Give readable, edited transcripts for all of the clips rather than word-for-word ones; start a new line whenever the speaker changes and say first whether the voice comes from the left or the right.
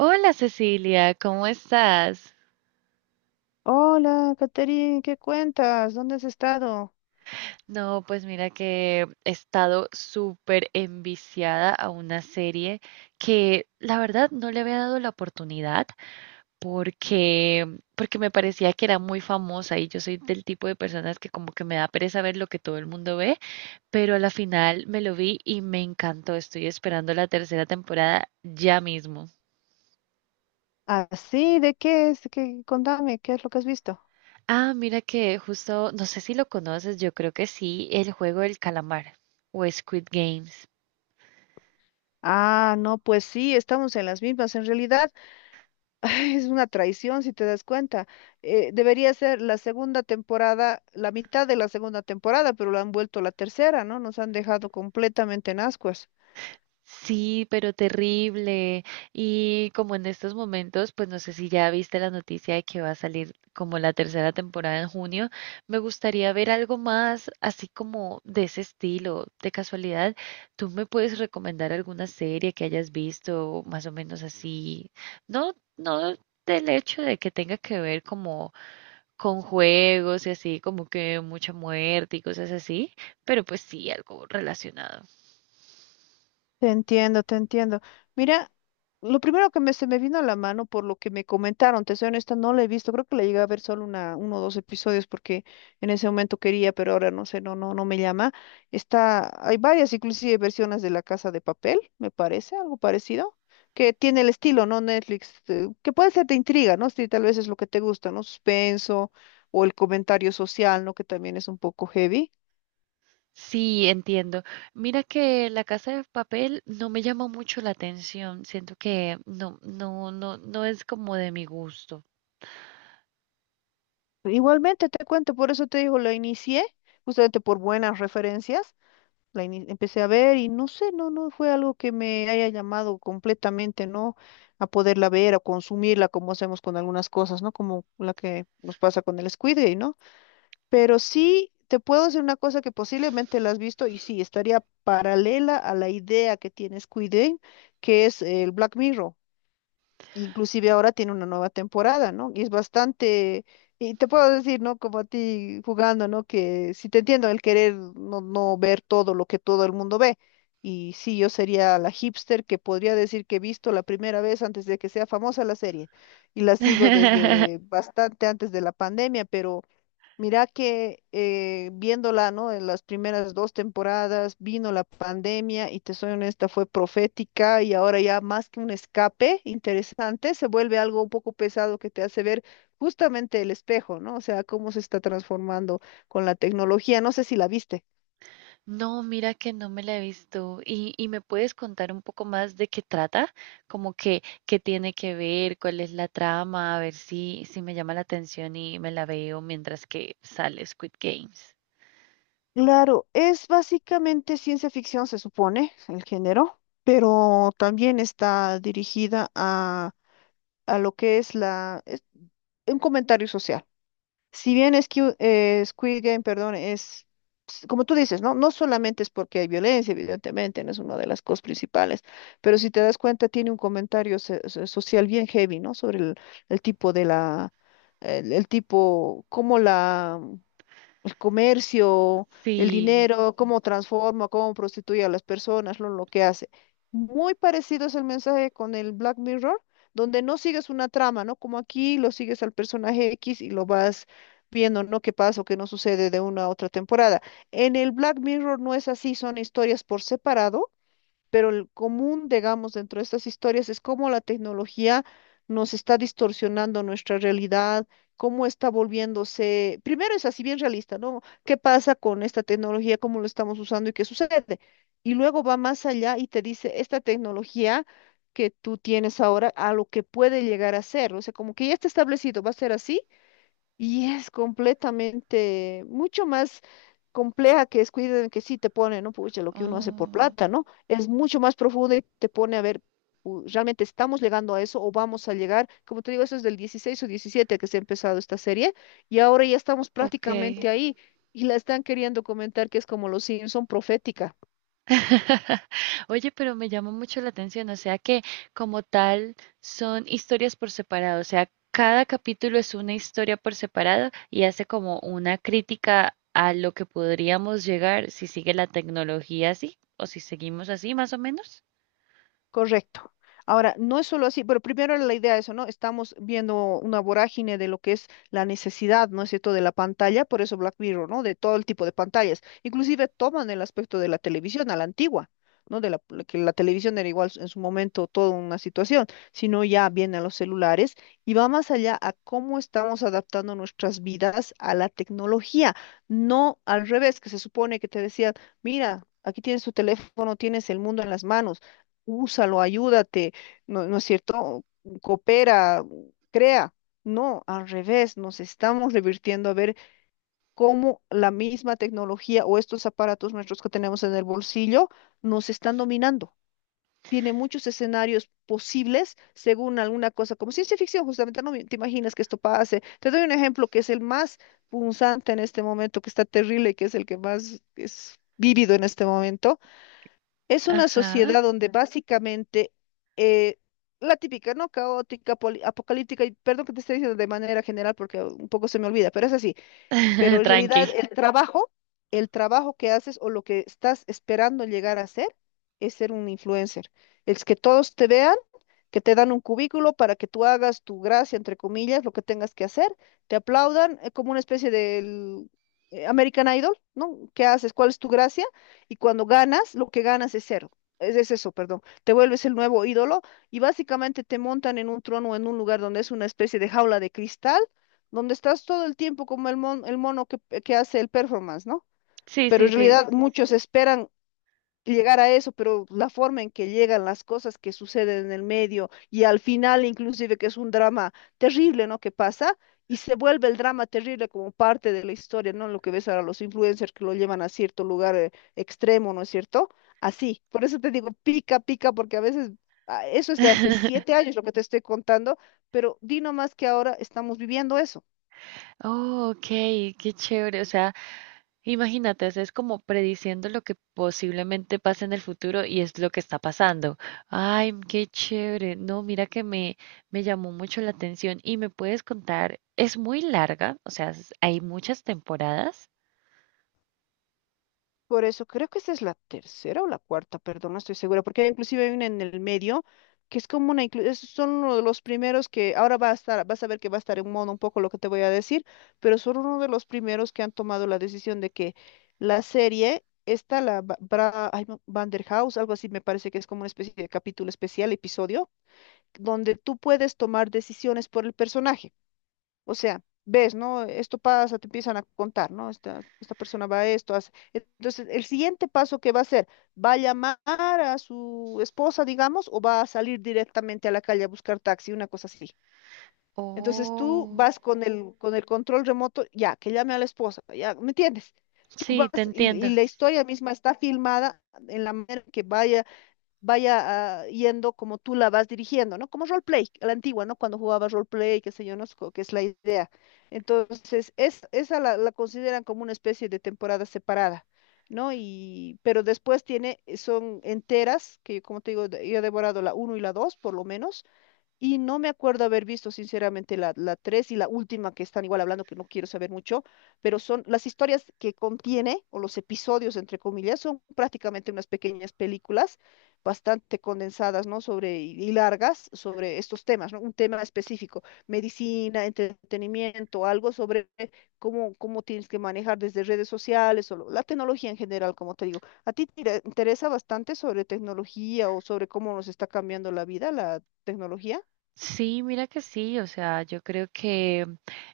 right: Hola Cecilia, ¿cómo estás?
left: Hola, Caterine, ¿qué cuentas? ¿Dónde has estado?
right: No, pues mira que he estado súper enviciada a una serie que la verdad no le había dado la oportunidad porque, porque me parecía que era muy famosa y yo soy del tipo de personas que como que me da pereza ver lo que todo el mundo ve, pero a la final me lo vi y me encantó. Estoy esperando la tercera temporada ya mismo.
left: Ah, sí, ¿de qué es? ¿Qué? Contame, ¿qué es lo que has visto?
right: Ah, mira que justo, no sé si lo conoces, yo creo que sí, el juego del calamar o Squid Games.
left: Ah, no, pues sí, estamos en las mismas. En realidad, ay, es una traición si te das cuenta. Debería ser la segunda temporada, la mitad de la segunda temporada, pero lo han vuelto la tercera, ¿no? Nos han dejado completamente en ascuas.
right: Sí, pero terrible. Y como en estos momentos, pues no sé si ya viste la noticia de que va a salir como la tercera temporada en junio, me gustaría ver algo más así como de ese estilo. De casualidad, ¿tú me puedes recomendar alguna serie que hayas visto más o menos así? No, no del hecho de que tenga que ver como con juegos y así, como que mucha muerte y cosas así, pero pues sí, algo relacionado.
left: Te entiendo, te entiendo. Mira, lo primero que se me vino a la mano por lo que me comentaron, te soy honesta, no la he visto, creo que la llegué a ver solo uno o dos episodios porque en ese momento quería, pero ahora no sé, no, no, no me llama. Hay varias inclusive versiones de La Casa de Papel, me parece, algo parecido, que tiene el estilo, ¿no? Netflix, que puede ser de intriga, ¿no? Si tal vez es lo que te gusta, ¿no? Suspenso o el comentario social, ¿no? Que también es un poco heavy.
right: Sí, entiendo. Mira que La Casa de Papel no me llama mucho la atención, siento que no, no es como de mi gusto.
left: Igualmente te cuento, por eso te digo, la inicié, justamente por buenas referencias, empecé a ver y no sé, no, no fue algo que me haya llamado completamente, ¿no? A poderla ver, a consumirla, como hacemos con algunas cosas, ¿no? Como la que nos pasa con el Squid Game, ¿no? Pero sí te puedo decir una cosa que posiblemente la has visto y sí, estaría paralela a la idea que tiene Squid Game, que es el Black Mirror. Inclusive ahora tiene una nueva temporada, ¿no? Y es bastante, y te puedo decir, ¿no? Como a ti jugando, ¿no? Que si te entiendo el querer no, no ver todo lo que todo el mundo ve. Y sí, yo sería la hipster que podría decir que he visto la primera vez antes de que sea famosa la serie. Y la sigo desde bastante antes de la pandemia, pero mira que viéndola, ¿no? En las primeras dos temporadas vino la pandemia y te soy honesta, fue profética y ahora ya más que un escape interesante, se vuelve algo un poco pesado que te hace ver justamente el espejo, ¿no? O sea, cómo se está transformando con la tecnología. No sé si la viste.
right: No, mira que no me la he visto. Y me puedes contar un poco más de qué trata? Como que, qué tiene que ver, cuál es la trama, a ver si, si me llama la atención y me la veo mientras que sale Squid Games.
left: Claro, es básicamente ciencia ficción, se supone, el género, pero también está dirigida a, a lo que es un comentario social. Si bien es que Squid Game, perdón, como tú dices, ¿no? No solamente es porque hay violencia, evidentemente, no es una de las cosas principales, pero si te das cuenta, tiene un comentario social bien heavy, ¿no? Sobre el tipo de la, el tipo, cómo la el comercio, el
right: Sí.
left: dinero, cómo transforma, cómo prostituye a las personas, lo que hace. Muy parecido es el mensaje con el Black Mirror, donde no sigues una trama, ¿no? Como aquí lo sigues al personaje X y lo vas viendo, ¿no? Qué pasa o qué no sucede de una a otra temporada. En el Black Mirror no es así, son historias por separado pero el común, digamos, dentro de estas historias es cómo la tecnología nos está distorsionando nuestra realidad, cómo está volviéndose, primero es así bien realista, ¿no? ¿Qué pasa con esta tecnología, cómo lo estamos usando y qué sucede? Y luego va más allá y te dice, esta tecnología que tú tienes ahora a lo que puede llegar a ser, o sea, como que ya está establecido, va a ser así y es completamente, mucho más compleja que es cuiden que sí te pone, ¿no? Pucha, lo que uno hace por
right: Oh,
left: plata, ¿no? Es mucho más profunda y te pone a ver, ¿realmente estamos llegando a eso o vamos a llegar? Como te digo, eso es del 16 o 17 que se ha empezado esta serie y ahora ya estamos
right: ok.
left: prácticamente ahí y la están queriendo comentar que es como los Simpson profética.
right: Oye, pero me llama mucho la atención, o sea que como tal son historias por separado, o sea, cada capítulo es una historia por separado y hace como una crítica a lo que podríamos llegar si sigue la tecnología así o si seguimos así más o menos.
left: Correcto. Ahora, no es solo así, pero primero la idea es eso, ¿no? Estamos viendo una vorágine de lo que es la necesidad, ¿no es cierto?, de la pantalla, por eso Black Mirror, ¿no? De todo el tipo de pantallas. Inclusive toman el aspecto de la televisión a la antigua, ¿no? De la, la que la televisión era igual en su momento toda una situación, sino ya vienen los celulares y va más allá a cómo estamos adaptando nuestras vidas a la tecnología, no al revés, que se supone que te decían, mira, aquí tienes tu teléfono, tienes el mundo en las manos, úsalo, ayúdate, ¿no, no es cierto? Coopera, crea. No, al revés, nos estamos revirtiendo a ver cómo la misma tecnología o estos aparatos nuestros que tenemos en el bolsillo nos están dominando. Tiene muchos escenarios posibles según alguna cosa, como ciencia ficción, justamente no te imaginas que esto pase. Te doy un ejemplo que es el más punzante en este momento, que está terrible, que es el que más es vívido en este momento es una
right: Ajá.
left: sociedad donde básicamente eh, la típica, ¿no? Caótica, apocalíptica, y perdón que te esté diciendo de manera general porque un poco se me olvida, pero es así. Pero en
right: Tranqui.
left: realidad el trabajo que haces o lo que estás esperando llegar a hacer es ser un influencer. Es que todos te vean, que te dan un cubículo para que tú hagas tu gracia, entre comillas, lo que tengas que hacer, te aplaudan, como una especie del American Idol, ¿no? ¿Qué haces? ¿Cuál es tu gracia? Y cuando ganas, lo que ganas es cero. Es eso, perdón. Te vuelves el nuevo ídolo y básicamente te montan en un trono o en un lugar donde es una especie de jaula de cristal donde estás todo el tiempo como el, el mono que hace el performance, ¿no?
right: Sí,
left: Pero
right: sí,
left: en
right: sí.
left: realidad, claro, muchos esperan llegar a eso, pero la forma en que llegan las cosas que suceden en el medio y al final inclusive que es un drama terrible, ¿no? Que pasa y se vuelve el drama terrible como parte de la historia, ¿no? Lo que ves ahora los influencers que lo llevan a cierto lugar extremo, ¿no es cierto? Así, por eso te digo, pica, pica, porque a veces eso es de hace siete años lo que te estoy contando, pero di nomás que ahora estamos viviendo eso.
right: Oh, ok, qué chévere. O sea, imagínate, o sea, es como prediciendo lo que posiblemente pase en el futuro y es lo que está pasando. Ay, qué chévere. No, mira que me llamó mucho la atención y me puedes contar, es muy larga, o sea, es- hay muchas temporadas.
left: Por eso creo que esta es la tercera o la cuarta, perdón, no estoy segura, porque inclusive hay una en el medio que es como una, esos son uno de los primeros que ahora va a estar, vas a ver que va a estar en modo un poco lo que te voy a decir, pero son uno de los primeros que han tomado la decisión de que la serie, esta, la Ba- Bra, ay, no, Banderhaus, algo así me parece que es como una especie de capítulo especial, episodio, donde tú puedes tomar decisiones por el personaje. O sea, ves, ¿no? Esto pasa, te empiezan a contar, ¿no? Esta persona va a esto, hace. Entonces, el siguiente paso que va a hacer, ¿va a llamar a su esposa, digamos, o va a salir directamente a la calle a buscar taxi, una cosa así? Entonces, tú
right: Oh,
left: vas con el control remoto, ya, que llame a la esposa, ya, ¿me entiendes? Tú
right: sí,
left: vas
right: te
left: y
right: entiendo.
left: la historia misma está filmada en la manera que vaya yendo como tú la vas dirigiendo, ¿no? Como roleplay, a la antigua, ¿no? Cuando jugaba roleplay, qué sé yo, no sé, que es la idea. Entonces, es, esa la, la consideran como una especie de temporada separada, ¿no? Pero después tiene, son enteras, que como te digo, yo he devorado la uno y la 2 por lo menos. Y no me acuerdo haber visto, sinceramente, la 3 y la última que están igual hablando, que no quiero saber mucho, pero son las historias que contiene, o los episodios, entre comillas, son prácticamente unas pequeñas películas bastante condensadas, ¿no? Y largas, sobre estos temas, ¿no? Un tema específico, medicina, entretenimiento, algo sobre cómo, cómo tienes que manejar desde redes sociales o la tecnología en general, como te digo. ¿A ti te interesa bastante sobre tecnología o sobre cómo nos está cambiando la vida, la tecnología?
right: Sí, mira que sí, o sea, yo creo que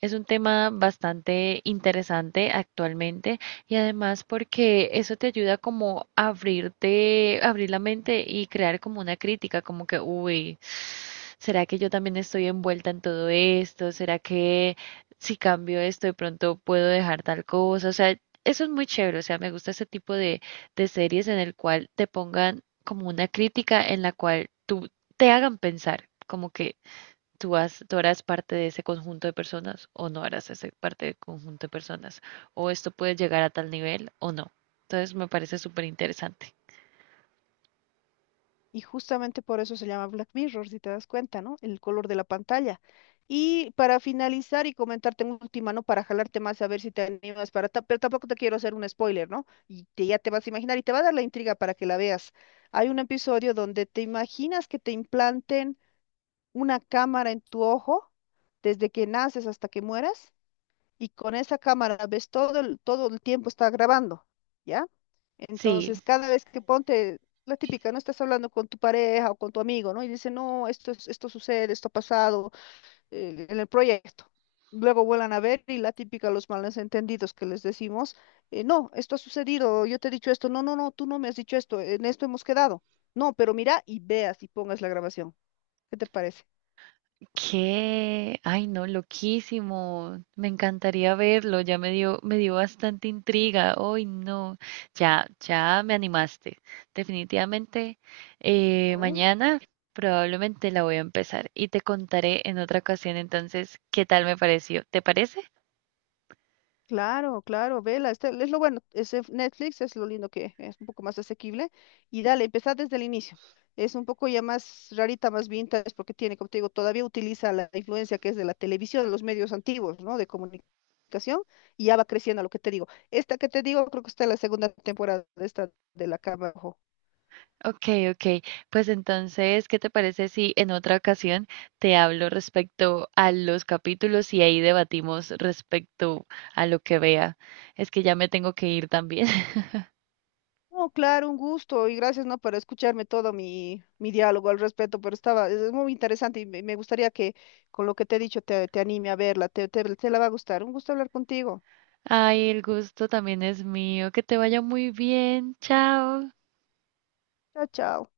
right: es un tema bastante interesante actualmente y además porque eso te ayuda como a abrirte, abrir la mente y crear como una crítica, como que, uy, ¿será que yo también estoy envuelta en todo esto? ¿Será que si cambio esto de pronto puedo dejar tal cosa? O sea, eso es muy chévere, o sea, me gusta ese tipo de series en el cual te pongan como una crítica en la cual tú te hagan pensar, como que tú, has- tú harás parte de ese conjunto de personas o no harás ese parte del conjunto de personas, o esto puede llegar a tal nivel o no. Entonces me parece súper interesante.
left: Y justamente por eso se llama Black Mirror, si te das cuenta, ¿no? El color de la pantalla. Y para finalizar y comentarte una última, ¿no? Para jalarte más a ver si te animas para... Pero tampoco te quiero hacer un spoiler, ¿no? Y ya te vas a imaginar y te va a dar la intriga para que la veas. Hay un episodio donde te imaginas que te implanten una cámara en tu ojo desde que naces hasta que mueras y con esa cámara ves todo el tiempo está grabando, ¿ya?
right: Sí.
left: Entonces, cada vez que ponte, la típica, no estás hablando con tu pareja o con tu amigo, ¿no? Y dice, no, esto, esto sucede, esto ha pasado en el proyecto. Luego vuelan a ver y la típica, los malos entendidos que les decimos, no, esto ha sucedido, yo te he dicho esto, no, no, no, tú no me has dicho esto, en esto hemos quedado. No, pero mira y veas y pongas la grabación. ¿Qué te parece?
right: ¿Qué? Ay, no, loquísimo. Me encantaría verlo. Ya me dio bastante intriga. Ay, no. Ya, ya me animaste. Definitivamente,
left: A ver.
right: mañana probablemente la voy a empezar y te contaré en otra ocasión entonces qué tal me pareció. ¿Te parece?
left: Claro, claro, vela, este, es lo bueno, es en Netflix es lo lindo que es un poco más asequible y dale, empezá desde el inicio. Es un poco ya más rarita, más vintage, porque tiene, como te digo, todavía utiliza la influencia que es de la televisión, de los medios antiguos, ¿no? De comunicación, y ya va creciendo lo que te digo. Esta que te digo, creo que está en la segunda temporada de esta de La Cama.
right: Ok, ok. Pues entonces, ¿qué te parece si en otra ocasión te hablo respecto a los capítulos y ahí debatimos respecto a lo que vea? Es que ya me tengo que ir también.
left: No, claro, un gusto y gracias, ¿no? Por escucharme todo mi diálogo al respecto, pero estaba, es muy interesante y me gustaría que con lo que te he dicho te anime a verla, te la va a gustar. Un gusto hablar contigo.
right: Ay, el gusto también es mío. Que te
left: Mm.
right: vaya muy bien. Chao.
left: Chao, chao.